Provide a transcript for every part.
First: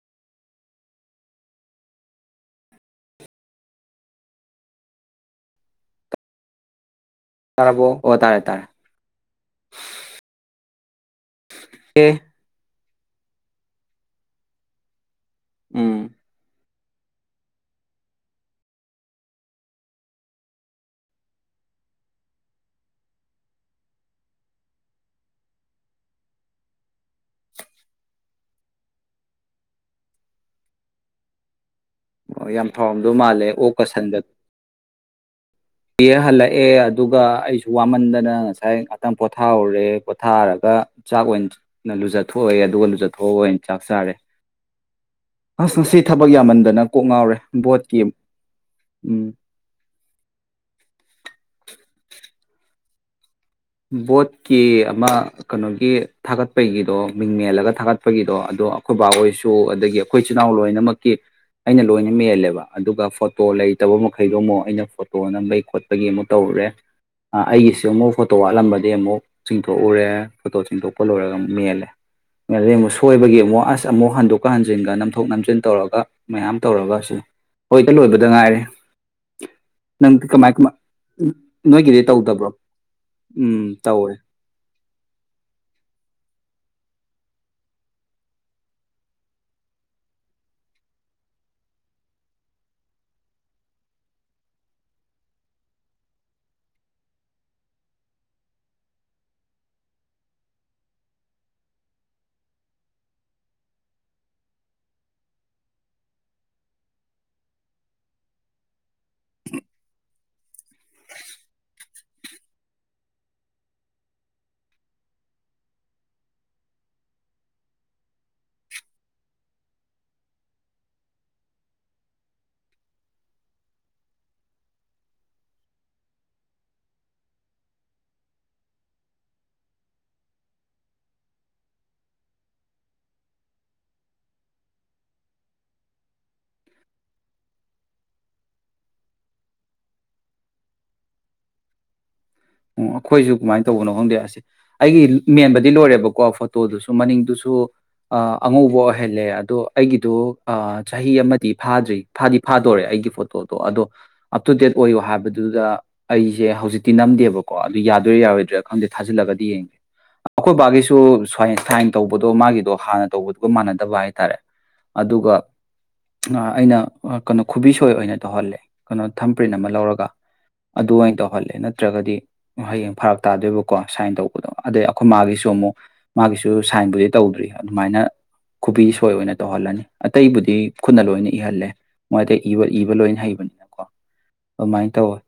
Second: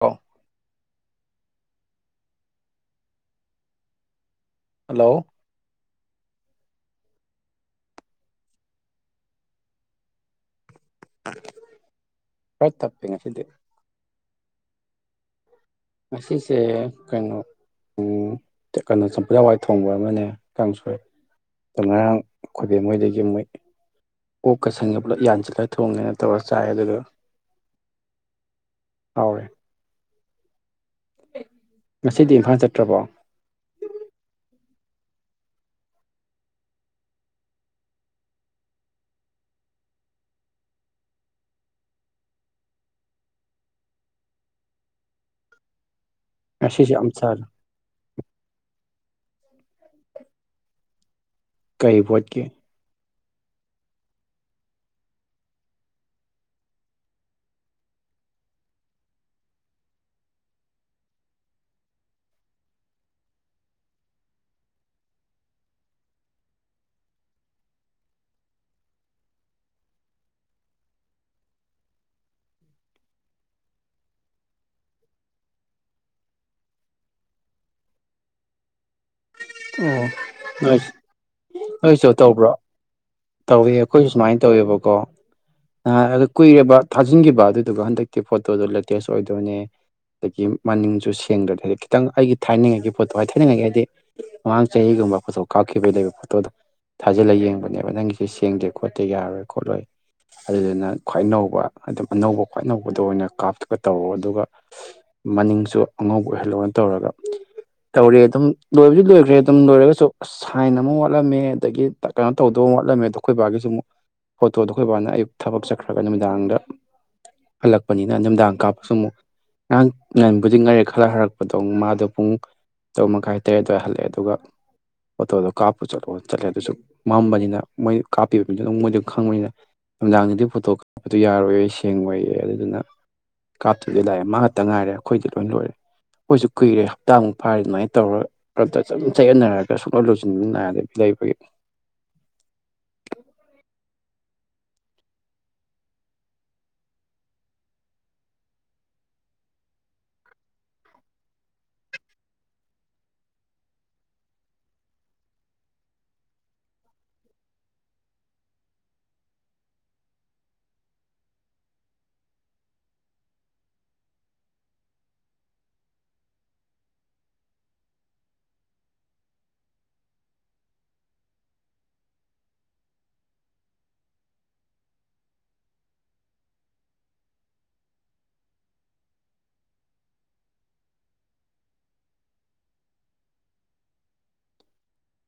ꯑꯣ ꯍꯂꯣ ꯇꯔꯥꯕꯣ ꯑꯣ ꯇꯔꯦ ꯇꯔ ꯍ ꯑꯦꯦ ꯇꯄꯤ ꯉꯁꯤꯗꯤ ꯎꯝ ꯉꯁꯤꯁꯦ ꯀꯩꯅꯣ ꯑꯪ ꯀꯩꯅꯣ ꯆꯝꯐꯨꯠ ꯍꯋꯥꯏ ꯊꯣꯡꯕ ꯑꯃꯅꯦ ꯀꯥꯡꯁꯣꯏ ꯑꯣ ꯉꯔꯥꯡ ꯈꯨꯣꯏꯕꯦꯝꯍꯣꯏꯗꯒꯤ ꯃꯣꯏ ꯑꯣꯛꯀꯁꯟꯒ ꯄꯨꯂꯞ ꯌꯥꯟꯁꯤꯜꯠꯂꯒ ꯊꯣꯡꯉꯦꯅ ꯇꯧꯔ ꯆꯥꯏ ꯑꯗꯨꯒ ꯍꯥꯎꯔꯦ ꯉꯁꯤꯗꯤ ꯑꯣ ꯏꯝꯐꯥꯜ ꯌꯥꯝ ꯆꯠꯇ꯭ꯔꯕꯣ ꯍꯥꯎꯔꯝꯗꯧ ꯃꯥꯜꯂꯦ ꯑꯣ ꯀ ꯁꯟꯒ ꯄ ꯍꯜꯂꯛꯑꯦ ꯑꯗꯨꯒ ꯑꯩꯁꯨ ꯋꯥꯃꯟꯗꯅ ꯉꯁꯥꯏ ꯉꯥꯛꯇꯪ ꯄꯣꯊꯥꯍꯧꯔꯦ ꯄꯣꯊꯥꯔꯒ ꯆꯥꯛ ꯑꯣꯏꯅ ꯂꯨꯖꯊꯣꯛꯑꯦ ꯑꯗꯨꯒ ꯂꯨꯖꯊꯣꯛꯑꯒ ꯑꯣꯏꯅ ꯆꯥꯛ ꯆꯥꯔꯦ ꯑꯁ ꯉꯁꯤ ꯊꯕꯛ ꯌꯥꯝꯃꯟꯗꯅ ꯉꯁꯤꯁꯦ ꯀꯣꯛ ꯌꯥꯝ ꯉꯥꯎꯔꯦ ꯆꯥꯔꯦ ꯕꯣꯠꯀꯤ ꯎꯝ꯫ ꯀꯩꯕꯣꯠꯀꯤ ꯕꯣꯠꯀꯤ ꯑꯃ ꯀꯩꯅꯣꯒꯤ ꯊꯥꯒꯠꯄꯒꯤꯗꯣ ꯃꯤꯡ ꯃꯦꯜꯂꯒ ꯊꯥꯒꯠꯄꯒꯤꯗꯣ ꯑꯗꯣ ꯑꯩꯈꯣꯏ ꯕꯥ ꯍꯣꯏꯁꯨ ꯑꯗꯒꯤ ꯑꯩꯈꯣꯏ ꯏꯆꯜ ꯏꯅꯥꯎ ꯂꯣꯏꯅꯃꯛꯀꯤ ꯑꯩꯅ ꯂꯣꯏꯅ ꯃꯦꯜꯂꯦꯕ ꯑꯗꯨꯒ ꯐꯣꯇꯣ ꯂꯩꯇꯕ ꯃꯈꯩꯗꯣ ꯑꯃꯨꯛ ꯑꯩꯅ ꯐꯣꯇꯣ ꯅꯝꯕꯒꯤ ꯈꯣꯠꯄꯒꯤ ꯑꯃꯨꯛ ꯇꯧꯔꯨꯔꯦ ꯑꯩꯒꯤꯁꯨ ꯑꯃꯨꯛ ꯐꯣꯇꯣ ꯋꯥꯠꯂꯝꯕꯗꯤ ꯑꯃꯨꯛ ꯆꯤꯡꯊꯣꯛꯎꯔꯦ ꯐꯣꯇꯣ ꯆꯤꯡꯊꯣꯛꯄ ꯂꯣꯏꯔꯒ ꯑꯃꯨꯛ ꯃꯦꯜꯂꯦ ꯃꯦꯜꯂꯗꯤ ꯑꯃꯨꯛ ꯁꯣꯏꯕꯒꯤ ꯑꯃꯨꯛ ꯑꯁ ꯑꯃꯨꯛ ꯍꯟꯗꯣꯛꯀ ꯍꯟꯖꯤꯟꯒ ꯅꯝꯊꯣꯛ ꯅꯝꯁꯤꯟ ꯇꯧꯔꯒ ꯃꯌꯥꯝ ꯇꯧꯔꯒ ꯑꯁꯤ ꯍꯧꯖꯤꯛꯇꯗ ꯂꯣꯏꯕꯗ ꯉꯥꯏꯔꯦ꯫ ꯑꯣ ꯅꯪꯗꯤ ꯀꯃꯥꯏ ꯀꯃꯥꯏ ꯅꯣꯏ ꯅꯣꯏꯒꯤꯗꯤ ꯇꯧꯗꯕ꯭ꯔꯣ꯫ ꯇꯧꯋꯦ ꯑꯩꯈꯣꯏꯁꯨ ꯁꯨꯃꯥꯏꯅ ꯇꯧꯋꯦꯕꯀꯣ [unintelligible] ꯀꯨꯏꯔꯕ ꯊꯥꯖꯤꯟꯈꯤꯕ ꯑꯗꯨꯗꯨꯒ ꯍꯟꯗꯛꯀꯤ ꯐꯣꯇꯣꯗꯣ ꯂꯦꯇꯦꯁ ꯑꯣꯏꯗꯣꯏꯅꯦ ꯑꯗꯒꯤ ꯃꯅꯤꯡꯖꯨ ꯁꯦꯡꯗ꯭ꯔꯗꯤ ꯈꯤꯇꯪ ꯑꯩꯒꯤ ꯊꯥꯏꯅꯤꯡꯉꯥꯏꯒꯤ ꯐꯣꯇꯣ ꯍꯥꯏꯇ [unintelligible] ꯊꯥꯏꯅꯤꯡꯉꯒꯤ ꯍꯥꯏꯗꯤ ꯃꯃꯥꯡ ꯆꯍꯤꯒꯨꯝꯕ ꯐꯣꯇꯣ ꯀꯥꯞꯈꯤꯕꯩ ꯂꯩꯕ ꯐꯣꯇꯣꯗꯣ ꯊꯥꯖꯤꯜꯂ ꯌꯦꯡꯕꯅꯦꯕ ꯅꯪꯒꯤꯁꯦ ꯁꯦꯡꯗꯦ ꯈꯣꯠꯇꯦ ꯌꯥꯔꯣꯏ ꯈꯣꯠꯂꯣꯏ ꯑꯗꯨꯗꯨꯅ ꯈ꯭ꯋꯥꯏ ꯑꯅꯧꯕ ꯑꯗꯨꯝ ꯑꯅꯧꯕ ꯈ꯭ꯋꯥꯏ ꯅꯧꯕꯗꯣꯅ ꯑꯣꯏꯅ ꯀꯥꯞꯊꯒ ꯇꯧꯕ ꯑꯗꯨꯒ ꯃꯅꯤꯡꯁꯨ ꯑꯉꯧꯕ ꯑꯣꯏꯍꯜꯂꯣꯅ ꯇꯧꯔꯒ ꯇꯧꯔꯦ ꯑꯗꯨꯝ ꯂꯣꯏꯕꯗꯤ ꯂꯣꯏꯈ꯭ꯔꯦ ꯑꯗꯨꯝ ꯂꯣꯏꯔꯒꯁꯨ ꯑꯁ ꯁꯥꯏꯟ ꯑꯃ ꯋꯥꯠꯂꯝꯃꯦ ꯑꯗꯒꯤ ꯀꯩꯅꯣ ꯇꯧꯗꯧ ꯋꯥꯠꯂꯝꯃꯦ ꯗꯣ ꯑꯩꯈꯣꯏ ꯕꯥꯒꯤꯁꯨ ꯑꯃꯨꯛ ꯐꯣꯇꯣꯗꯣ ꯑꯩꯈꯣꯏ ꯕꯥꯅ ꯑꯌꯨꯛ ꯊꯕꯛ ꯆꯠꯈ꯭ꯔꯒ ꯅꯨꯃꯤꯗꯥꯡꯗ ꯍꯜꯂꯛꯄꯅꯤꯅ ꯅꯨꯃꯤꯗꯥꯡ ꯀꯥꯞꯄꯁꯨ ꯑꯃꯨꯛ ꯉꯔꯥꯡ ꯉꯍꯥꯟꯕꯨꯗꯤ ꯉꯥꯜꯂꯦ ꯈꯔ ꯍꯜꯂꯛꯄꯗꯣ ꯃꯥꯗꯣ ꯄꯨꯡ ꯇꯔꯨꯛ ꯃꯈꯥꯏ ꯇꯔꯦꯠ ꯑꯗꯨꯋꯥꯏ ꯍꯜꯂꯛꯑꯦ ꯑꯗꯨꯒ ꯐꯣꯇꯣꯗꯣ ꯀꯥꯞꯄꯨ ꯆꯠꯂꯣ ꯆꯠꯂꯦ ꯑꯗꯨꯖꯨ ꯃꯝꯕꯅꯤꯅ ꯃꯣꯏ ꯀꯥꯞꯄꯤꯕ ꯃꯤꯗꯨꯅꯑꯗꯨꯝ ꯃꯣꯏꯗ ꯑꯗꯨꯝ ꯈꯪꯕꯅꯤꯅ ꯅꯨꯡꯗꯥꯡꯗꯗꯤ ꯐꯣꯇꯣ ꯀꯥꯞꯄꯗꯨ ꯌꯥꯔꯣꯏꯌꯦ ꯁꯦꯡꯉꯣꯏꯌꯦ ꯑꯗꯨꯗꯨꯅ ꯀꯥꯞꯇꯕꯤ ꯂꯥꯛꯑꯦ ꯃꯥꯇꯪ ꯉꯥꯏꯔꯦ ꯑꯩꯈꯣꯏꯗꯤ ꯂꯣꯏ ꯂꯣꯏꯔꯦ ꯑꯩꯈꯣꯏꯁꯨ ꯀꯨꯏꯔꯦ ꯍꯞꯇꯥꯃꯨꯛ ꯐꯥꯔꯦ ꯑꯗꯨꯃꯥꯏꯅ ꯇꯧꯔꯒ ꯐꯔꯛꯇ ꯑꯗꯨꯝ ꯆꯌꯦꯠꯅꯔꯒ ꯁꯨꯡꯂꯣꯏ ꯂꯣꯏꯁꯤꯟ ꯅꯥꯏꯗ ꯂꯩꯕꯩ ꯑꯣ ꯑꯩꯈꯣꯏꯁꯨ ꯀꯃꯥꯏ ꯇꯧꯕꯅꯣ ꯈꯪꯗꯦ ꯑꯁ ꯑꯩꯒꯤ ꯃꯦꯟꯕꯗꯤ ꯂꯣꯏꯔꯦꯕꯀꯣ ꯐꯣꯇꯣꯗꯨꯁꯨ ꯃꯅꯤꯡꯗꯨꯁꯨ ꯑꯥ ꯑꯉꯧꯕ ꯑꯣꯏꯍꯜꯂꯦ ꯑꯗꯣ ꯑꯩꯒꯤꯗꯣ ꯑꯥ ꯆꯍꯤ ꯑꯃꯗꯤ ꯐꯥꯗ꯭ꯔꯤ ꯐꯥꯗꯤ ꯐꯥꯗꯣꯢꯔꯦ ꯑꯩꯒꯤ ꯐꯣꯇꯣꯗꯣ ꯑꯗꯣ ꯑꯞ ꯇꯨ ꯗꯦꯠ ꯑꯣꯏꯌꯣ ꯍꯥꯏꯕꯗꯨꯗ ꯑꯩꯖꯦ ꯍꯧꯖꯤꯛꯇꯤ ꯅꯝꯗꯦꯕ ꯀꯣ ꯑꯗꯨ ꯌꯥꯗꯣꯏ ꯌꯥꯔꯣꯏꯗ꯭ꯔꯤ ꯈꯪꯗꯦ ꯊꯥꯖꯤꯜꯂꯒꯗꯤ ꯌꯦꯡꯒꯦ ꯑꯩꯈꯣꯏ ꯕꯥꯒꯤꯁꯨ ꯁꯥꯏꯟ ꯇꯧꯕꯗꯣ ꯃꯥꯒꯤꯗꯣ ꯍꯥꯟꯅ ꯇꯧꯕꯗꯨꯒ ꯃꯥꯟꯅꯗꯕ ꯍꯥꯏꯇꯥꯔꯦ ꯑꯗꯨꯒ ꯑꯥ ꯑꯩꯅ ꯀꯩꯅꯣ ꯈꯨꯕꯤꯁꯣꯏ ꯑꯣꯏꯅ ꯇꯧꯍꯜꯂꯦ ꯀꯩꯅꯣ ꯊꯝꯄ꯭ꯔꯤꯟ ꯑꯃ ꯂꯧꯔꯒ ꯑꯗꯨꯃꯥꯏ ꯇꯧꯍꯜꯂꯦ ꯅꯠꯇ꯭ꯔꯒꯗꯤ ꯍꯌꯦꯡ ꯐꯔꯞ ꯇꯥꯗꯣꯏꯕꯀꯣ ꯁꯥꯏꯟ ꯇꯧꯕꯗꯣ ꯑꯗꯩ ꯑꯩꯈꯣꯏ ꯃꯥꯒꯤꯁꯨ ꯑꯃꯨꯛ ꯃꯥꯒꯤꯁꯨ ꯁꯥꯏꯟꯕꯨꯗꯤ ꯇꯧꯗ꯭ꯔꯤ ꯑꯗꯨꯃꯥꯏꯅ ꯈꯨꯕꯤ ꯁꯣꯏ ꯑꯣꯏꯅ ꯇꯧꯍꯜꯂꯅꯤ ꯑꯇꯩꯕꯨꯗꯤ ꯈꯨꯠꯅ ꯂꯣꯏꯅ ꯏꯍꯜꯂꯦ ꯃꯣꯏ ꯑꯇꯩ ꯏꯕ ꯏꯕ ꯂꯣꯏꯅ ꯍꯩꯕꯅꯤꯅꯀꯣ ꯑꯗꯨꯃꯥꯏꯅ ꯇꯧꯋꯦ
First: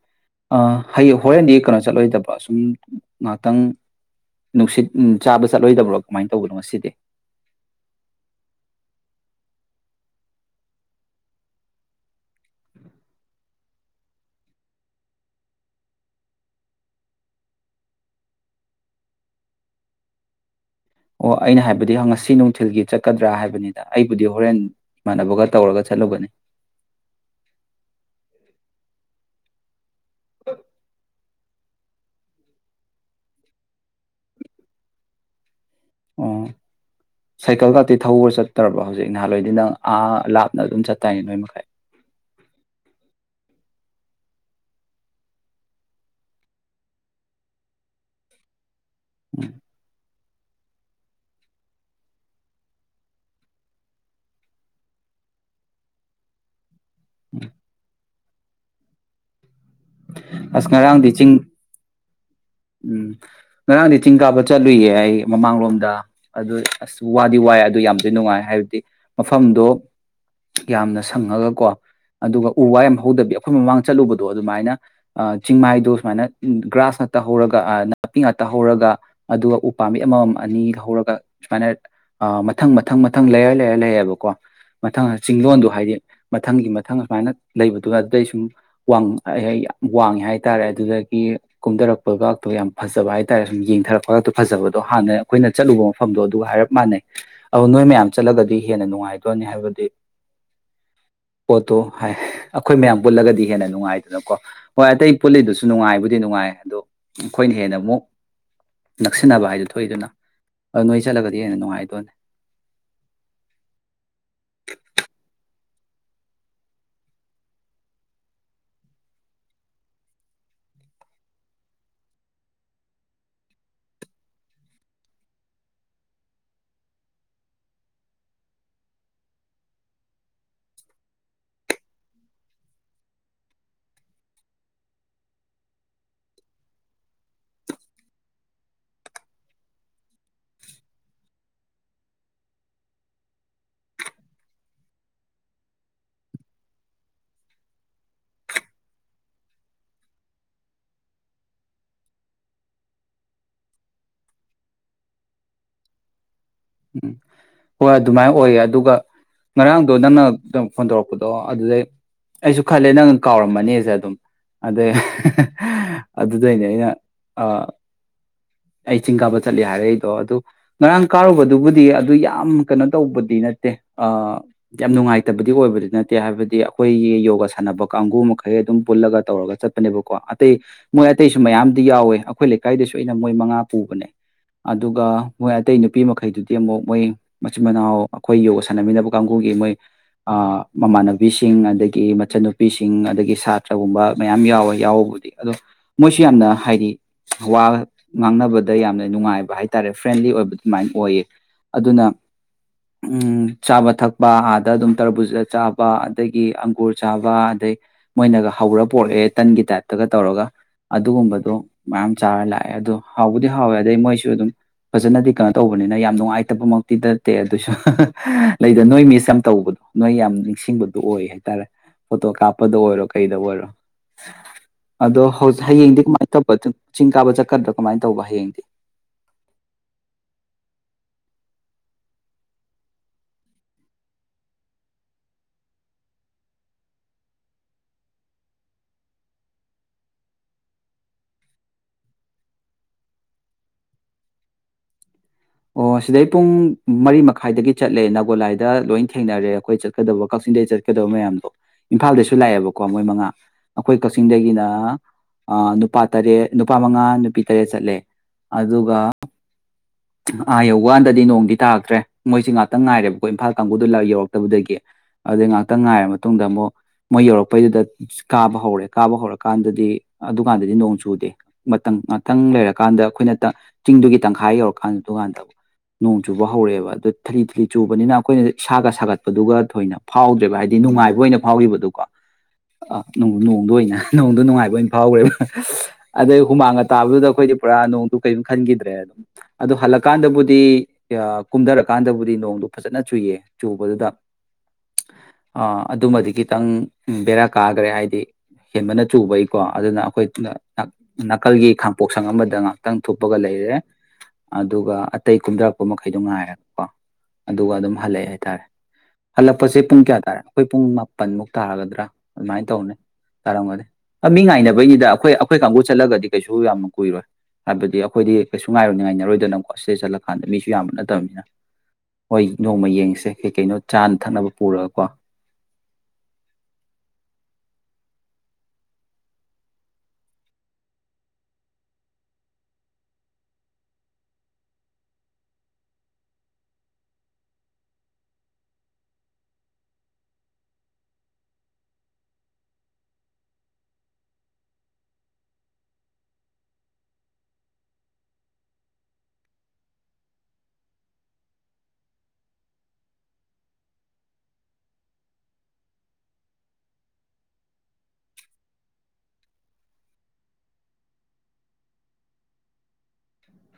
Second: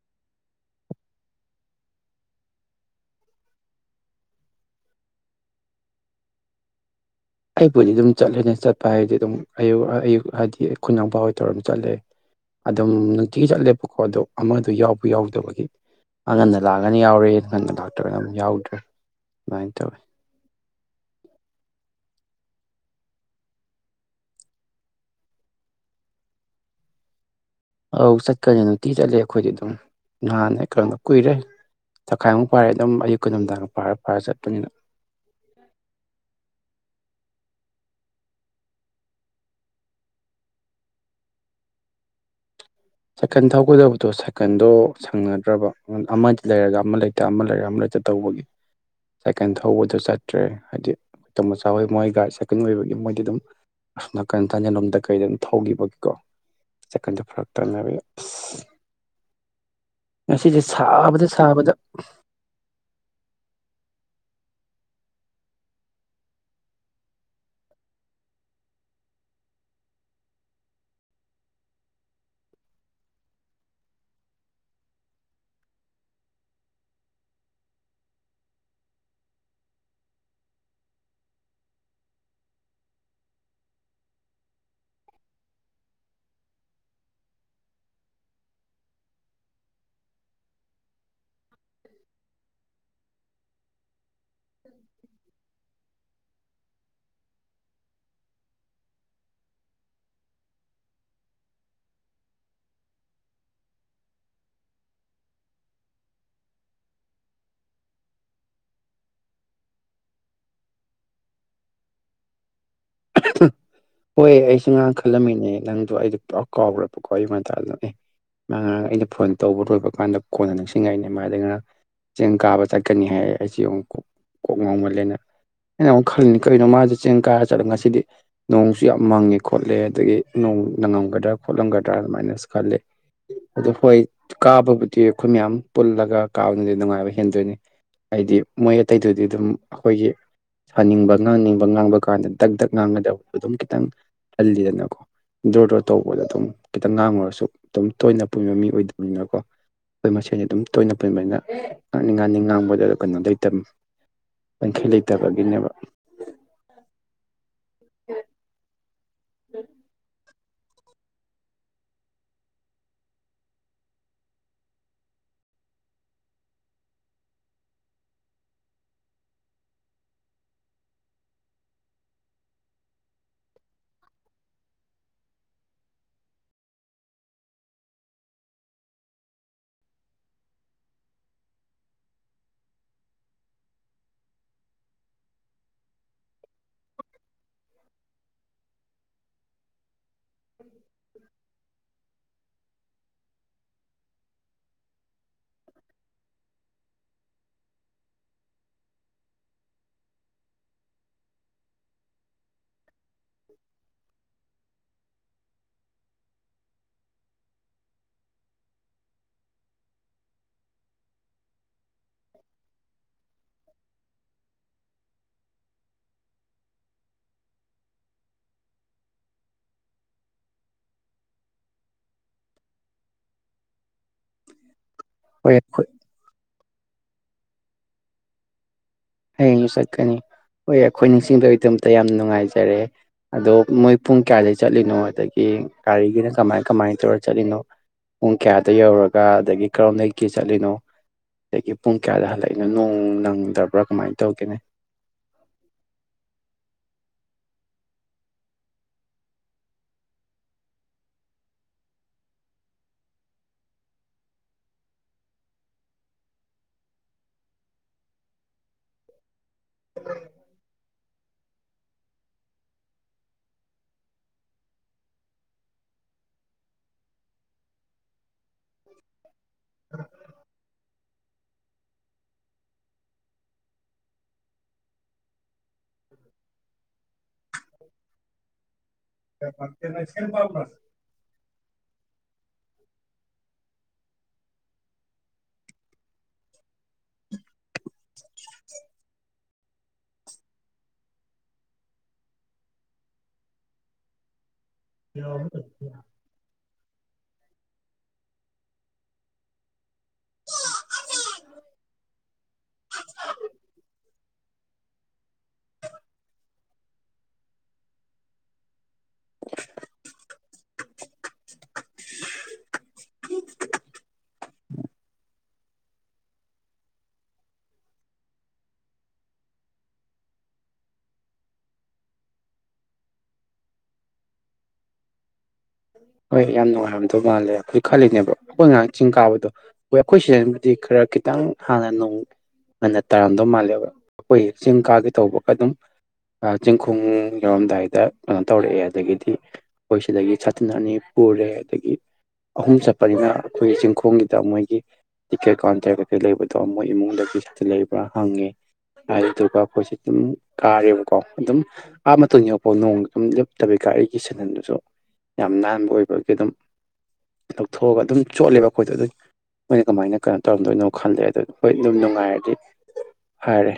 ꯑꯥ ꯍꯌꯦꯡ ꯍꯣꯔꯦꯟꯗꯤ ꯀꯩꯅꯣ ꯆꯠꯂꯣꯏꯗꯕꯥ ꯁꯨꯝ ꯉꯥꯛꯇꯪ ꯅꯨꯡꯁꯤꯠ ꯆꯥꯕ ꯆꯠꯂꯣꯏꯗꯕ꯭ꯔꯣ ꯀꯃꯥꯏ ꯇꯧꯕꯅꯣ ꯉꯁꯤꯗꯤ꯫ ꯑꯩꯕꯨꯗꯤ ꯑꯗꯨꯝ ꯆꯠꯂꯦꯅꯦ ꯆꯠꯄ ꯍꯥꯏꯗꯤ ꯑꯗꯨꯝ ꯑꯌꯨꯛ ꯑꯌꯨꯛ ꯍꯥꯏꯗꯤ ꯑꯩꯈꯣꯏ ꯏꯅꯥꯎꯄꯍꯣꯏ ꯇꯧꯔ ꯑꯗꯨꯝ ꯆꯠꯂꯦ ꯑꯗꯨꯝ ꯅꯨꯡꯇꯤꯒꯤ ꯆꯠꯂꯦꯕꯀꯣ ꯑꯗꯣ ꯑꯃꯗ ꯌꯥꯎꯕ ꯌꯥꯎꯗꯕꯒꯤ ꯈ꯭ꯔꯉꯟꯅ ꯂꯥꯛꯑꯒꯅ ꯌꯥꯎꯔꯦ ꯉꯟꯅ ꯂꯥꯛꯇ꯭ꯔꯒꯅ ꯑꯗꯨꯝ ꯌꯥꯎꯗ꯭ꯔꯦ ꯑꯗꯨꯃꯥꯏꯅ ꯇꯧꯋꯦ꯫ ꯑꯣ ꯑꯩꯅ ꯍꯥꯏꯕꯗꯤ ꯉꯁꯤ ꯅꯨꯡꯊꯤꯜꯒꯤ ꯆꯠꯀꯗ꯭ꯔꯥ ꯍꯥꯏꯕꯅꯤꯗ ꯑꯩꯕꯨꯗꯤ ꯍꯣꯔꯦꯟ ꯏꯃꯥꯟꯅꯕꯒ ꯇꯧꯔꯒ ꯆꯠꯂꯨꯒꯅꯤ꯫ ꯑꯥꯎ ꯆꯠꯀꯅꯤ ꯅꯨꯡꯇꯤ ꯆꯠꯂꯦ ꯑꯩꯈꯣꯏꯗꯤ ꯑꯗꯨꯝ꯫ [unintelligible] ꯀꯨꯏꯔꯦ ꯊꯈꯥꯏꯃꯨꯛ ꯐꯥꯔꯦ ꯑꯗꯨꯝ ꯑꯌꯨꯛꯀ ꯅꯨꯡꯗꯥꯡꯒ ꯄꯥꯔ ꯄꯥꯔ ꯆꯠꯄꯅꯤꯅ꯫ ꯑꯣ ꯁꯥꯏꯀꯜ ꯀꯥꯇꯤ ꯊꯧꯕ ꯆꯠꯇ꯭ꯔꯕꯣ ꯍꯧꯖꯤꯛ ꯅꯍꯥꯟꯋꯥꯏꯗꯤ ꯅꯪ ꯑꯥ ꯂꯥꯞꯅ ꯑꯗꯨꯝ ꯆꯠꯇꯥꯏꯅꯦ ꯅꯣꯏ ꯃꯈꯩ꯫ ꯁꯥꯏꯀꯜ ꯊꯧꯒꯗꯕꯗꯣ ꯁꯥꯏꯀꯜꯗꯣ ꯁꯪꯅꯗ꯭ꯔꯕ ꯑꯃꯗꯤ ꯂꯩꯔꯒ ꯑꯃ ꯂꯩꯇ ꯑꯃ ꯂꯩꯔꯒ ꯑꯃ ꯂꯩꯇ ꯇꯧꯕꯒꯤ꯫ ꯁꯥꯏꯀꯦꯟ ꯊꯧꯕꯗꯣ ꯆꯠ ꯇ꯭ꯔꯦ ꯍꯥꯏꯗꯤ ꯇꯃꯣꯆꯥ ꯍꯣꯏ ꯃꯣꯏꯒ ꯁꯥꯏꯀꯟ ꯂꯩꯕꯒꯤ ꯃꯣꯏꯗꯤ ꯑꯗꯨꯝ ꯑꯁꯣꯝ ꯅꯥꯀꯟ ꯇꯟꯖꯂꯣꯝꯗ ꯀꯩꯗ ꯑꯗꯨꯝ ꯊꯧꯈꯤꯕꯒꯀꯣ [unintelligible] ꯐꯔꯛ [unintelligible] ꯉꯁꯤꯁꯦ ꯑꯁ ꯉꯔꯥꯡꯗꯤ ꯁꯥꯕꯗ ꯆꯤꯡ ꯁꯥꯕꯗ ꯎꯝ ꯉꯔꯥꯡꯗꯤ ꯆꯤꯡ ꯀꯥꯕ ꯆꯠꯂꯨꯏꯌꯦ ꯑꯩ ꯃꯃꯥꯡꯂꯣꯝꯗ ꯑꯗꯨ ꯑꯁ ꯋꯥꯗꯤ ꯋꯥꯏ ꯑꯗꯨ ꯌꯥꯝꯗꯤ ꯅꯨꯡꯉꯥꯏ ꯍꯥꯏꯕꯗꯤ ꯃꯐꯝꯗꯣ ꯌꯥꯝꯅ ꯁꯪꯉꯒꯀꯣ ꯑꯗꯨꯒ ꯎ ꯋꯥ ꯌꯥꯝ ꯍꯧꯗꯕꯤ ꯑꯩꯈꯣꯏ ꯃꯃꯥꯡ ꯆꯠꯂꯨꯕꯗꯣ ꯑꯗꯨꯃꯥꯏꯅ ꯆꯤꯡꯃꯥꯏꯗꯣ ꯁꯨꯃꯥꯏꯅ ꯒ꯭ꯔꯥꯁ ꯉꯥꯛꯇ ꯍꯧꯔꯒ ꯅꯥꯄꯤ ꯉꯥꯛꯇ ꯍꯧꯔꯒ ꯑꯗꯨꯒ ꯎꯄꯥꯥꯝꯕꯤꯠꯑꯃꯃꯝ ꯑꯅꯤ ꯍꯧꯔꯒ ꯁꯨꯃꯥꯏꯅ ꯃꯊꯪ ꯃꯊꯪ ꯃꯊꯪ ꯂꯩꯌꯔ ꯂꯩꯌꯔ ꯂꯩꯌꯦꯕꯀꯣ ꯃꯊꯪ ꯆꯤꯡꯂꯣꯟꯗꯣ ꯍꯥꯏꯗꯤ ꯃꯊꯪꯒꯤ ꯃꯊꯪ ꯁꯨꯃꯥꯏꯅ ꯂꯩꯕꯗꯨꯒ ꯑꯇꯩꯁꯨ ꯋꯥꯡ ꯋꯥꯡꯉꯦ ꯍꯥꯏꯇꯥꯔꯦ ꯑꯗꯨꯗꯒꯤ ꯀꯨꯝꯗꯔꯛꯄꯒꯥꯇꯣ ꯌꯥꯝ ꯐꯖꯕ ꯍꯥꯏ ꯇꯥꯔꯦ ꯁꯨꯝ ꯌꯦꯡꯊꯔꯛꯄꯒꯇꯣ ꯐꯖꯕꯗꯣ ꯍꯥꯟꯅ ꯑꯩꯈꯣꯏꯅ ꯆꯠꯂꯨꯕ ꯃꯐꯝꯗꯣ ꯑꯗꯨꯒ ꯍꯥꯏꯔꯞ ꯃꯥꯟꯅꯩ ꯑꯗꯣ ꯅꯣꯏ ꯃꯌꯥꯝ ꯆꯠꯂꯒꯗꯤ ꯍꯦꯟꯅ ꯅꯨꯡꯉꯥꯏꯗꯣꯏꯅꯤ ꯍꯥꯏꯕꯗꯤ ꯄꯣꯠꯇꯣ ꯍꯥꯏ ꯑꯩꯈꯣꯏ ꯃꯌꯥꯝ ꯄꯨꯜꯂꯒꯗꯤ ꯍꯦꯟꯅ ꯅꯨꯡꯉꯥꯏꯗꯅꯀꯣ꯫ ꯍꯣꯏ ꯑꯇꯩ ꯄꯨꯜꯂꯤꯗꯨꯁꯨ ꯅꯨꯡꯉꯥꯏꯕꯨꯗꯤ ꯅꯨꯡꯉꯥꯏ ꯑꯗꯣ ꯑꯩꯈꯣꯏꯅ ꯍꯦꯟꯅ ꯑꯃꯨꯛ ꯅꯛꯁꯤꯟꯅꯕ ꯍꯥꯏꯗꯨ ꯊꯣꯛꯏꯗꯅ ꯑꯗꯅꯣꯏ ꯆꯠꯂꯒꯗꯤ ꯍꯦꯟꯅ ꯅꯨꯡꯉꯥꯏꯗꯣꯏꯅꯤ꯫ ꯍꯣꯏ ꯑꯩꯁꯨ ꯉꯔꯥꯡ ꯈꯜꯂꯝꯃꯤꯅꯦ ꯅꯪꯗꯣ ꯑꯩꯗꯣ ꯄꯨꯔꯥ ꯀꯥꯎꯈꯕꯀꯣ ꯑꯌꯨꯛ ꯉꯟꯇꯥꯟꯗꯨꯗ ꯑꯦ ꯃꯥ ꯉꯔꯥꯡ ꯑꯩꯅ ꯐꯣꯟ ꯇꯧꯕ ꯂꯣꯏꯕ ꯀꯥꯟꯗ ꯀꯣꯟꯅ ꯅꯛꯁꯤꯡꯉꯥꯏꯅꯦ ꯃꯥꯗꯩ ꯉꯔꯥꯡ ꯆꯤꯡ ꯀꯥꯕ ꯆꯠꯀꯅꯤ ꯍꯥꯏꯌꯦ ꯑꯩꯖꯤ ꯑꯃꯨꯛ ꯀꯣꯛ ꯀꯣꯛ ꯉꯥꯎꯃꯜꯂꯦꯅ ꯑꯩꯅ ꯑꯃꯨꯛ ꯈꯜꯂꯅꯤ ꯀꯔꯤꯒꯤꯅꯣ ꯃꯥꯖꯨ ꯆꯤꯡ ꯀꯥꯔ ꯆꯠꯂ ꯉꯁꯤꯗꯤ ꯅꯣꯡꯁꯨ ꯌꯥꯝ ꯃꯪꯉꯦ ꯈꯣꯠꯂꯦ ꯑꯗꯒꯤ ꯅꯣꯡ ꯅꯪꯉꯝꯒꯗ꯭ꯔꯥ ꯈꯣꯠꯂꯝꯒꯗ꯭ꯔꯥ ꯑꯗꯨꯃꯥꯏꯅꯁꯨ ꯈꯜꯂꯦ ꯑꯗꯨꯗ ꯍꯣꯏ ꯀꯥꯕꯕꯨꯗꯤ ꯑꯩꯈꯣꯏ ꯃꯌꯥꯝ ꯄꯨꯜꯂꯒ ꯀꯥꯕꯅꯗꯤ ꯅꯨꯡꯉꯥꯏꯕ ꯍꯦꯟꯗꯣꯏꯅꯤ ꯍꯥꯏꯗꯤ ꯃꯣꯏ ꯑꯇꯩꯗꯨꯗꯤ ꯑꯗꯨꯝ ꯑꯩꯈꯣꯏꯒꯤ ꯁꯥꯅꯤꯡꯕ ꯉꯥꯡꯅꯤꯡꯕ ꯉꯥꯡꯕ ꯀꯥꯟꯗ ꯗꯛ ꯗꯛ ꯉꯥꯡꯒꯗꯕꯗꯣ ꯑꯗꯨꯝ ꯈꯤꯇꯪ ꯍꯜꯂꯤꯗꯅꯀꯣꯟ ꯗꯣꯔ ꯗꯣꯔ ꯇꯧꯕꯗ ꯑꯗꯨꯝ ꯈꯤꯇꯪ ꯉꯥꯡꯉꯨꯔꯁꯨ ꯑꯗꯨꯝ ꯇꯣꯏꯅ ꯄꯨꯟꯕ ꯃꯤ ꯑꯣꯏꯗꯕꯅꯤꯅꯀꯣ ꯑꯩꯈꯣꯏ ꯃꯁꯦꯟꯁ ꯑꯗꯨꯝ ꯇꯣꯏꯅ ꯄꯨꯟꯕꯅꯤꯅ ꯉꯥꯡꯅꯤꯡ ꯉꯥꯡꯅꯤꯡ ꯉꯥꯡꯕꯗ ꯀꯩꯅꯣ ꯂꯩꯇꯝ ꯉꯝꯈꯩ ꯂꯩꯇꯕꯒꯤꯅꯦꯕ꯫ [unintelligible] ꯍꯣꯏ ꯑꯗꯨꯃꯥꯏ ꯑꯣꯏꯌꯦ ꯑꯗꯨꯒ ꯉꯔꯥꯡꯗꯣ ꯅꯪꯅ ꯐꯣꯟ ꯇꯧꯔꯛꯄꯗꯣ ꯑꯗꯨꯗꯩ ꯑꯩꯁꯨ ꯈꯜꯂꯦ ꯅꯪꯅ ꯀꯥꯎꯔꯝꯃꯅꯤꯖꯦ ꯑꯗꯨꯝ ꯑꯗꯩ ꯑꯗꯨꯗꯩꯅꯦ ꯑꯩꯅ ꯑꯩ ꯆꯤꯡ ꯀꯥꯕ ꯆꯠꯂꯦ ꯍꯥꯏꯔꯩꯗꯣ ꯑꯗꯨ ꯉꯔꯥꯡ ꯀꯥꯔꯨꯕꯗꯨꯕꯨꯗꯤ ꯑꯗꯨ ꯌꯥꯝ ꯀꯩꯅꯣ ꯇꯧꯕꯗꯤ ꯅꯠꯇꯦ ꯌꯥꯝ ꯅꯨꯡꯉꯥꯏꯇꯕꯗꯤ ꯑꯣꯏꯕꯗꯤ ꯅꯠꯇꯦ ꯍꯥꯏꯕꯗꯤ ꯑꯩꯈꯣꯏꯒꯤ ꯌꯣꯒꯥ ꯁꯥꯟꯅꯕ ꯀꯥꯡꯒꯨ ꯃꯈꯩ ꯑꯗꯨꯝ ꯄꯨꯜꯂꯒ ꯇꯧꯔꯒ ꯆꯠꯄꯅꯦꯕꯀꯣ ꯑꯇꯩ ꯃꯣꯏ ꯑꯇꯩꯁꯨ ꯃꯌꯥꯝꯗꯤ ꯌꯥꯎꯋꯦ ꯑꯩꯈꯣꯏ ꯂꯩꯀꯥꯏꯗꯁꯨ ꯑꯩꯅ ꯃꯣꯏ ꯃꯉꯥ ꯄꯨꯕꯅꯦ ꯑꯗꯨꯒ ꯃꯣꯏ ꯑꯇꯩ ꯅꯨꯄꯤ ꯃꯈꯩꯗꯨꯗꯤ ꯑꯃꯨꯛ ꯃꯣꯏ ꯃꯆꯤꯟ ꯃꯅꯥꯎ ꯑꯩꯈꯣꯏ ꯌꯣꯒ ꯁꯥꯟꯅꯃꯤꯟꯅꯕ ꯀꯥꯡꯒꯨꯒꯤ ꯃꯣꯏ ꯃꯃꯥꯟꯅꯕꯤꯁꯤꯡ ꯑꯗꯒꯤ ꯃꯆꯟꯅꯨꯄꯤꯁꯤꯡ ꯑꯗꯒꯤ ꯁꯥꯇ꯭ꯔꯒꯨꯝꯕ ꯃꯌꯥꯝ ꯌꯥꯎꯋꯦ ꯌꯥꯎꯕꯕꯨꯗꯤ ꯑꯗꯣ ꯃꯣꯏꯁꯨ ꯌꯥꯝꯅ ꯍꯥꯏꯗꯤ ꯋꯥ ꯉꯥꯡꯅꯕꯗ ꯌꯥꯝꯅ ꯅꯨꯡꯉꯥꯏꯕ ꯍꯥꯏ ꯇꯥꯔꯦ ꯐ꯭ꯔꯦꯟꯂꯤ ꯑꯣꯏꯕ ꯑꯗꯨꯃꯥꯏꯅ ꯑꯣꯏꯌꯦ ꯑꯗꯨꯅ ꯎꯝ ꯆꯥꯕ ꯊꯛꯄ ꯑꯥꯗ ꯑꯗꯨꯝ ꯇꯔꯕꯨꯖꯥ ꯆꯥꯕ ꯑꯗꯒꯤ ꯑꯪꯒꯨꯔ ꯆꯥꯕ ꯑꯗꯩ ꯃꯣꯏꯅꯒ ꯍꯧꯔ ꯄꯣꯔꯛꯑꯦ ꯇꯟꯒꯤ ꯇꯥꯏꯞꯇꯒ ꯇꯧꯔꯒ ꯑꯗꯨꯒꯨꯝꯕꯗꯣ ꯃꯌꯥꯝ ꯆꯥꯔ ꯂꯥꯛꯑꯦ ꯑꯗꯨꯗꯣ ꯍꯥꯎꯕꯨꯗꯤ ꯍꯥꯎꯋꯦ ꯑꯗꯩ ꯃꯣꯏꯁꯨ ꯑꯗꯨꯝ ꯐꯖꯅꯗꯤ ꯀꯩꯅꯣ ꯇꯧꯕꯅꯤꯅ ꯌꯥꯝ ꯅꯨꯡꯉꯥꯏꯇꯕꯃꯛꯇꯤ ꯅꯠꯇꯦ ꯑꯗꯨꯏꯁꯨ ꯂꯩꯗ ꯅꯣꯏ ꯃꯤꯁ ꯌꯥꯝ ꯇꯧꯕꯗꯣ ꯅꯣꯏ ꯌꯥꯝ ꯅꯤꯡꯁꯤꯡꯕꯗꯣ ꯑꯣꯏ ꯍꯥꯏꯇꯥꯔꯦ ꯐꯣꯇꯣ ꯀꯥꯞꯄꯗ ꯑꯣꯏꯔꯣ ꯀꯩꯗ ꯑꯣꯏꯔꯣ ꯑꯗꯣ ꯍꯣꯏ ꯍꯧꯖꯤꯛ ꯑꯩꯈꯣꯏ ꯍꯌꯦꯡꯗꯤ ꯀꯃꯥꯏꯅ ꯇꯧꯕ ꯑꯗꯨ ꯆꯤꯡ ꯀꯥꯕ ꯆꯛꯀꯗ꯭ꯔꯥ ꯀꯃꯥꯏꯅ ꯇꯧꯕ ꯍꯌꯦꯡꯗꯤ ꯍꯌꯦꯡ ꯆꯠꯀꯅꯤ ꯍꯣꯏ ꯑꯩꯈꯣꯏ ꯅꯤꯡꯁꯤꯡꯕꯒꯤꯗꯃꯇ ꯌꯥꯝ ꯅꯨꯡꯉꯥꯏꯖꯔꯦ ꯑꯗꯣ ꯃꯣꯏ ꯄꯨꯡ ꯀꯌꯥꯗꯒꯤ ꯆꯠꯂꯤꯅꯣ ꯑꯗꯒꯤ ꯒꯥꯔꯤꯒꯤꯅ ꯀꯃꯥꯏ ꯀꯃꯥꯏꯅ ꯇꯧꯔ ꯆꯠꯂꯤꯅꯣ ꯄꯨꯡ ꯀꯌꯥꯗ ꯌꯧꯔꯒ ꯑꯗꯒꯤ ꯀꯔꯝꯗꯒꯤꯩꯗꯒꯤ ꯆꯠꯂꯤꯅꯣ ꯑꯗꯒꯤ ꯄꯨꯡ ꯀꯌꯥꯗ ꯍꯜꯂꯛꯏꯅꯣ ꯅꯣꯡ ꯅꯪꯗ꯭ꯔꯕ ꯭ꯔ ꯀꯃꯥꯏꯅ ꯇꯧꯒꯦꯅꯦ ꯑꯣ ꯁꯤꯗꯩ ꯄꯨꯡ ꯃꯔꯤ ꯃꯈꯥꯏꯗꯒꯤ ꯆꯠꯂꯦ ꯒꯣꯂꯥꯏꯗ ꯂꯣꯏ ꯊꯦꯡꯅꯔꯦ ꯑꯩꯈꯣꯏ ꯆꯠꯀꯗꯕ ꯀꯛꯆꯤꯡꯗꯒꯤ ꯆꯠꯀꯗꯕ ꯃꯌꯥꯝꯗꯣ ꯏꯝꯐꯥꯜꯗꯁꯨ ꯂꯥꯛꯑꯦꯕꯀꯣ ꯃꯣꯏ ꯃꯉꯥ ꯑꯩꯈꯣꯏ ꯀꯛꯆꯤꯡꯗꯒꯤꯅ ꯅꯨꯄꯥ ꯇꯔꯦꯠ ꯅꯨꯄꯥ ꯃꯉꯥ ꯅꯨꯄꯤ ꯇꯔꯦꯠ ꯆꯠꯂꯦ ꯑꯗꯨꯒ ꯑ ꯌꯧ ꯋꯥꯗ ꯗꯤ ꯅꯣꯡꯗꯤ ꯇꯥꯔꯛꯇ꯭ꯔꯦ ꯃꯣꯏꯁꯤ ꯉꯥꯛꯇꯪ ꯉꯥꯏꯔꯦꯕꯀꯣ ꯏꯝꯐꯥꯜ ꯀꯥꯡꯕꯨꯗꯨ ꯌꯧꯔꯛꯇꯕꯗꯒꯤ ꯑꯗꯨꯗꯩ ꯉꯥꯛꯇꯪ ꯉꯥꯏꯔ ꯃꯇꯨꯡꯗ ꯑꯃꯨꯛ ꯃꯣꯏ ꯌꯧꯔꯛꯄꯩꯗꯨꯗ ꯀꯥꯕ ꯍꯧꯔꯦ ꯀꯥꯕ ꯍꯧꯔꯀꯥꯟꯗꯗꯤ ꯑꯗꯨꯀꯥꯟꯗꯗꯤ ꯅꯣꯡ ꯆꯨ ꯆꯨꯗꯦ ꯃꯇꯝ ꯉꯥꯛꯇꯪ ꯂꯩꯔꯀꯥꯟꯗ ꯑꯩꯈꯣꯏꯅ ꯆꯤꯡꯗꯨꯒꯤ ꯇꯪꯈꯥꯏ ꯌꯧꯔꯀꯥꯟꯗ ꯑꯗꯨꯀꯥꯟꯗ ꯅꯣꯡ ꯆꯨꯕ ꯍꯧꯔꯛꯑꯦꯕ ꯑꯗꯨ ꯊꯥꯔꯤ ꯊꯥꯔꯤ ꯆꯨꯕꯅꯤꯅ ꯑꯩꯈꯣꯏꯅ ꯁꯥꯒ ꯁꯥꯒꯠꯄꯗꯨꯒ ꯊꯣꯏꯅ ꯐꯥꯎꯗ꯭ꯔꯦꯕ ꯍꯥꯏꯗꯤ ꯅꯨꯡꯉꯥꯏꯕ ꯑꯣꯏꯅ ꯐꯥꯎꯔꯤꯕꯗꯨꯀꯣ ꯑ ꯅꯣꯡꯗ ꯑꯣꯏꯅ ꯅꯣꯡꯗꯣ ꯅꯨꯡꯉꯥꯏꯕ ꯑꯣꯏꯅ ꯐꯥꯎꯈ꯭ꯔꯦ ꯑꯗꯩ ꯍꯨꯃꯥꯡꯒ ꯇꯥꯕꯗꯨꯗ ꯑꯩꯈꯣꯏꯗꯤ ꯄꯨꯔꯥ ꯅꯣꯡꯗꯨ ꯀꯔꯤꯝ ꯈꯟꯈꯤꯗ꯭ꯔꯦ ꯑꯗꯨꯝ ꯑꯗꯨ ꯍꯜꯛꯄ ꯀꯥꯟꯗꯕꯨꯗꯤ ꯀꯨꯝꯊꯔꯀꯥꯟꯗꯕꯨꯗꯤ ꯅꯣꯡꯗꯨ ꯐꯖꯅ ꯆꯨꯏꯌꯦ ꯆꯨꯕꯗꯨꯗ ꯑ ꯑꯗꯨꯃꯗꯤ ꯈꯤꯇꯪ ꯕꯦꯔꯥ ꯀꯥꯈ꯭ꯔꯦ ꯍꯥꯏꯗꯤ ꯍꯦꯟꯕꯅ ꯆꯨꯕꯩꯀꯣ ꯑꯗꯨꯅ ꯑꯩꯈꯣꯏ ꯅꯥꯀꯜꯒꯤ ꯈꯥꯡꯄꯣꯛꯁꯪ ꯑꯃꯗ ꯉꯍꯥꯛꯇꯪ ꯊꯣꯛꯨꯞꯄꯒ ꯂꯩꯔꯦ ꯑꯗꯨꯒ ꯑꯇꯩ ꯀꯨꯝꯊꯔꯛꯄ ꯃꯈꯩꯗꯣ ꯉꯥꯏꯔꯦꯕꯀꯣ ꯑꯗꯨꯒ ꯑꯗꯨꯝ ꯍꯜꯂꯛꯑꯦ ꯍꯥꯏꯇꯥꯔꯦ ꯍꯜꯂꯛꯄꯁꯦ ꯄꯨꯡ ꯀꯌꯥ ꯇꯥꯔꯦ ꯑꯩꯈꯣꯏ ꯄꯨꯡ ꯃꯥꯄꯟꯃꯨꯛ ꯇꯥꯔꯒꯗ꯭ꯔꯥ ꯑꯗꯨꯃꯥꯏꯅ ꯇꯧꯅꯤ ꯇꯥꯔꯝꯒꯗꯤ ꯑ ꯃꯤ ꯉꯥꯏꯅꯕꯩꯅꯤꯗ ꯑꯩꯈꯣꯏ ꯑꯩꯈꯣꯏ ꯀꯥꯡꯕꯨ ꯆꯠꯂꯒꯗꯤ ꯀꯩꯁꯨ ꯌꯥꯝꯅ ꯀꯨꯏꯔꯣꯏ ꯍꯥꯏꯕꯗꯤ ꯑꯩꯈꯣꯏꯗꯤ ꯀꯩꯁꯨ ꯉꯥꯏꯔꯣꯏꯅꯤ ꯉꯥꯏꯅꯔꯣꯏꯗꯣꯏꯅ ꯁꯤꯗ ꯆꯠꯂꯀꯥꯟꯗ ꯃꯤꯁꯨ ꯌꯥꯝꯕ ꯅꯠꯇꯕꯅꯤꯅ ꯍꯣꯏ ꯅꯣꯡꯃ ꯌꯦꯡꯁꯦ ꯀꯩ ꯀꯩꯅꯣ ꯆꯥꯅ ꯊꯛꯅꯕ ꯄꯨꯔꯒꯀꯣ ꯍꯣꯏ ꯌꯥꯝ ꯅꯨꯡꯉꯥꯏꯔꯝꯗꯧ ꯃꯥꯜꯂꯦ ꯑꯩꯖꯤꯣꯏ ꯈꯜꯂꯤꯅꯦꯕ ꯑꯩꯈꯣꯏ ꯉꯥꯏꯍꯥꯛ ꯆꯤꯡ ꯀꯥꯕꯗꯣ ꯍꯣꯏ ꯑꯩꯈꯣꯏ ꯁꯤꯖꯟꯕꯨꯗꯤ ꯈꯔ ꯈꯤꯇꯪ ꯍꯥꯟꯅ ꯅꯣꯡ ꯉꯟꯅ ꯇꯥꯔꯝꯗꯧ ꯃꯥꯜꯂꯦꯕ ꯑꯩꯈꯣꯏ ꯆꯤꯡ ꯀꯥꯒꯦ ꯇꯧꯕꯒ ꯑꯗꯨꯝ ꯆꯤꯡꯈꯣꯡ ꯌꯧꯔꯝꯗꯥꯏꯗ ꯀꯩꯅꯣ ꯇꯧꯔꯛꯑꯦ ꯑꯗꯒꯤꯗꯤ ꯑꯩꯈꯣꯏ ꯁꯤꯗꯒꯤ ꯑꯗꯨꯟ ꯑꯅꯤ ꯄꯨꯔꯦ ꯑꯗꯒꯤ ꯑꯍꯨꯝ ꯆꯠꯄꯅꯤꯅ ꯑꯩꯈꯣꯏꯒꯤ ꯆꯤꯡꯈꯣꯡꯒꯤꯗ ꯃꯣꯏꯒꯤ ꯇꯤꯛꯀꯦꯠ ꯀꯥꯎꯟꯇꯔ ꯀꯩꯀꯩ ꯂꯩꯕꯗꯣ ꯃꯣꯏ ꯏꯃꯨꯡꯗꯒꯤ ꯁꯤꯗ ꯂꯩꯕ꯭ꯔꯥ ꯍꯪꯉꯦ ꯑꯗꯨꯗꯨꯒ ꯑꯩꯈꯣꯏꯁ ꯑꯗꯨꯝ ꯀꯥꯔꯦꯕꯀꯣ ꯑꯗꯨꯝ ꯑꯥ ꯃꯇꯨꯡ ꯌꯧꯐꯥꯎ ꯅꯣꯡ ꯑꯗꯨꯝ ꯂꯦꯞꯇꯕꯤꯀꯥꯏ ꯑꯩꯒꯤ ꯁꯅꯟꯗꯨꯁꯨ ꯌꯥꯝ ꯅꯥꯟꯕ ꯑꯣꯏꯕꯒꯤ ꯑꯗꯨꯝ ꯂꯧꯊꯣꯛꯑꯒ ꯑꯗꯨꯝ ꯆꯣꯠꯂꯦꯕ ꯑꯩꯈꯣꯏꯗꯣ ꯑꯗꯨ ꯃꯣꯏꯅ ꯀꯃꯥꯏꯅ ꯀꯩꯅꯣ ꯇꯧꯔꯝꯗꯣꯏꯅꯣ ꯈꯜꯂꯦ ꯑꯗꯨ ꯍꯣꯏ ꯑꯗꯨꯝ ꯅꯨꯡꯉꯥꯏꯔꯗꯤ ꯐꯔꯦ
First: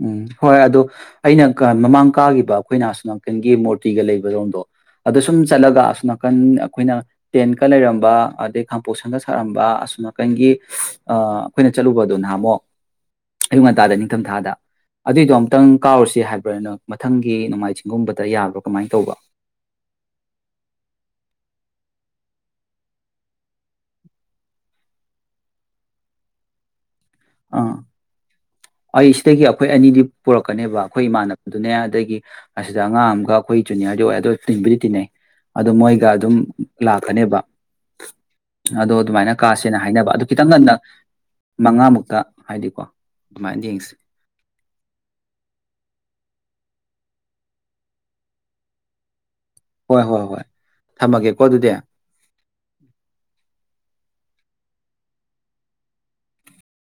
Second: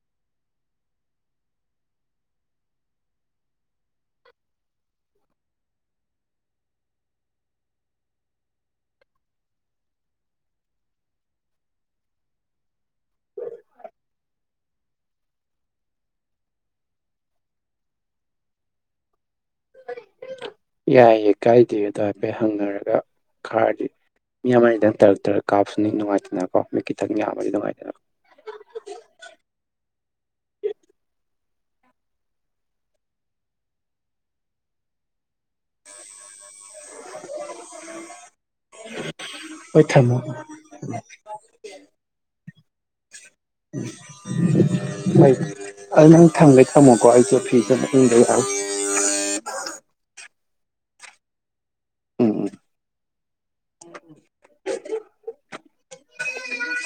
ꯎꯝ ꯍꯣꯏ ꯑꯗꯣ ꯑꯩꯅ ꯃꯃꯥꯡ ꯀꯥꯈꯤꯕ ꯑꯩꯈꯣꯏꯅ ꯑꯁꯣ ꯅꯥꯀꯟꯒꯤ ꯃꯨꯔꯇꯤꯒ ꯂꯩꯕꯔꯣꯝꯗꯣ ꯑꯗꯣ ꯁꯨꯝ ꯆꯠꯂꯒ ꯑꯁꯣ ꯅꯥꯀꯟ ꯑꯩꯈꯣꯏꯅ ꯇꯦꯟꯠꯀ ꯂꯩꯔꯝꯕ ꯑꯗꯩ ꯈꯥꯄꯣꯛꯁꯟꯒ ꯁꯥꯔꯝꯕ ꯑꯁꯣ ꯅꯥꯀꯟꯒꯤ ꯑꯩꯈꯣꯏꯅ ꯆꯠꯂꯨꯕꯗꯨ ꯅꯍꯥꯟꯃꯨꯛ ꯑꯌꯨꯛ ꯉꯟꯇꯥꯗ ꯅꯤꯡꯊꯝꯊꯥꯗ ꯑꯗꯨꯏꯗꯣ ꯑꯃꯨꯛꯇꯪ ꯀꯥꯎꯔꯨꯁꯤ ꯍꯥꯏꯕ꯭ꯔꯥꯅ ꯃꯊꯪꯒꯤ ꯅꯣꯡꯃꯥꯏ ꯆꯤꯡꯒꯨꯝꯕꯗ ꯌꯥꯕ꯭ꯔꯣ ꯀꯃꯥꯏꯅ ꯇꯧꯕ ꯌꯥꯏꯌꯦ ꯀꯥꯏꯗꯦ ꯑꯗꯣ ꯍꯥꯏꯐꯦꯠ ꯍꯪꯅꯔꯒ ꯈꯥꯔꯗꯤ ꯃꯤ ꯑꯃꯗꯪ ꯇꯔꯛ ꯇꯔꯛ ꯀꯥꯞꯁꯨꯅꯤ ꯅꯨꯡꯉꯥꯏꯇꯅꯀꯣ ꯌꯥꯝꯃꯗꯤ ꯑꯥ ꯅꯨꯡꯉꯥꯏꯇꯅꯀꯣ ꯑꯩ ꯁꯤꯗꯒꯤ ꯑꯩꯈꯣꯏ ꯑꯅꯤꯗꯤ ꯄꯨꯔꯛꯀꯅꯦꯕ ꯑꯩꯈꯣꯏ ꯏꯃꯥꯟꯅꯕ ꯑꯗꯨꯅꯦ ꯑꯗꯒꯤ ꯑꯁꯤꯗ ꯑꯉꯥꯡ ꯑꯃꯒ ꯑꯩꯈꯣꯏ ꯖꯨꯅꯤꯌꯔꯗꯤ ꯑꯣꯏ ꯑꯗꯣ ꯇꯤꯟꯕꯨꯗꯤ ꯇꯤꯟꯅꯩ ꯑꯗꯣ ꯃꯣꯏꯒ ꯑꯗꯨꯝ ꯂꯥꯛꯀꯅꯦꯕ ꯑꯗꯣ ꯑꯗꯨꯃꯥꯏꯅ ꯀꯥꯁꯦꯅ ꯍꯣꯏ ꯍꯥꯏꯅꯕ ꯊꯝꯃꯣ ꯑꯗꯨ ꯈꯤꯇꯪ ꯉꯟꯅ ꯃꯉꯥꯃꯨꯛ ꯍꯣꯏ ꯑꯗꯨ ꯅꯪ ꯊꯥꯡꯒ ꯊꯝꯃꯣꯀꯣ [unintelligible] ꯍꯣꯏ ꯍꯣꯏ ꯍꯣꯏ ꯊꯝꯃꯒꯦꯀꯣ ꯑꯗꯨꯗꯤ ꯎꯝ ꯎꯝ [unintelligible]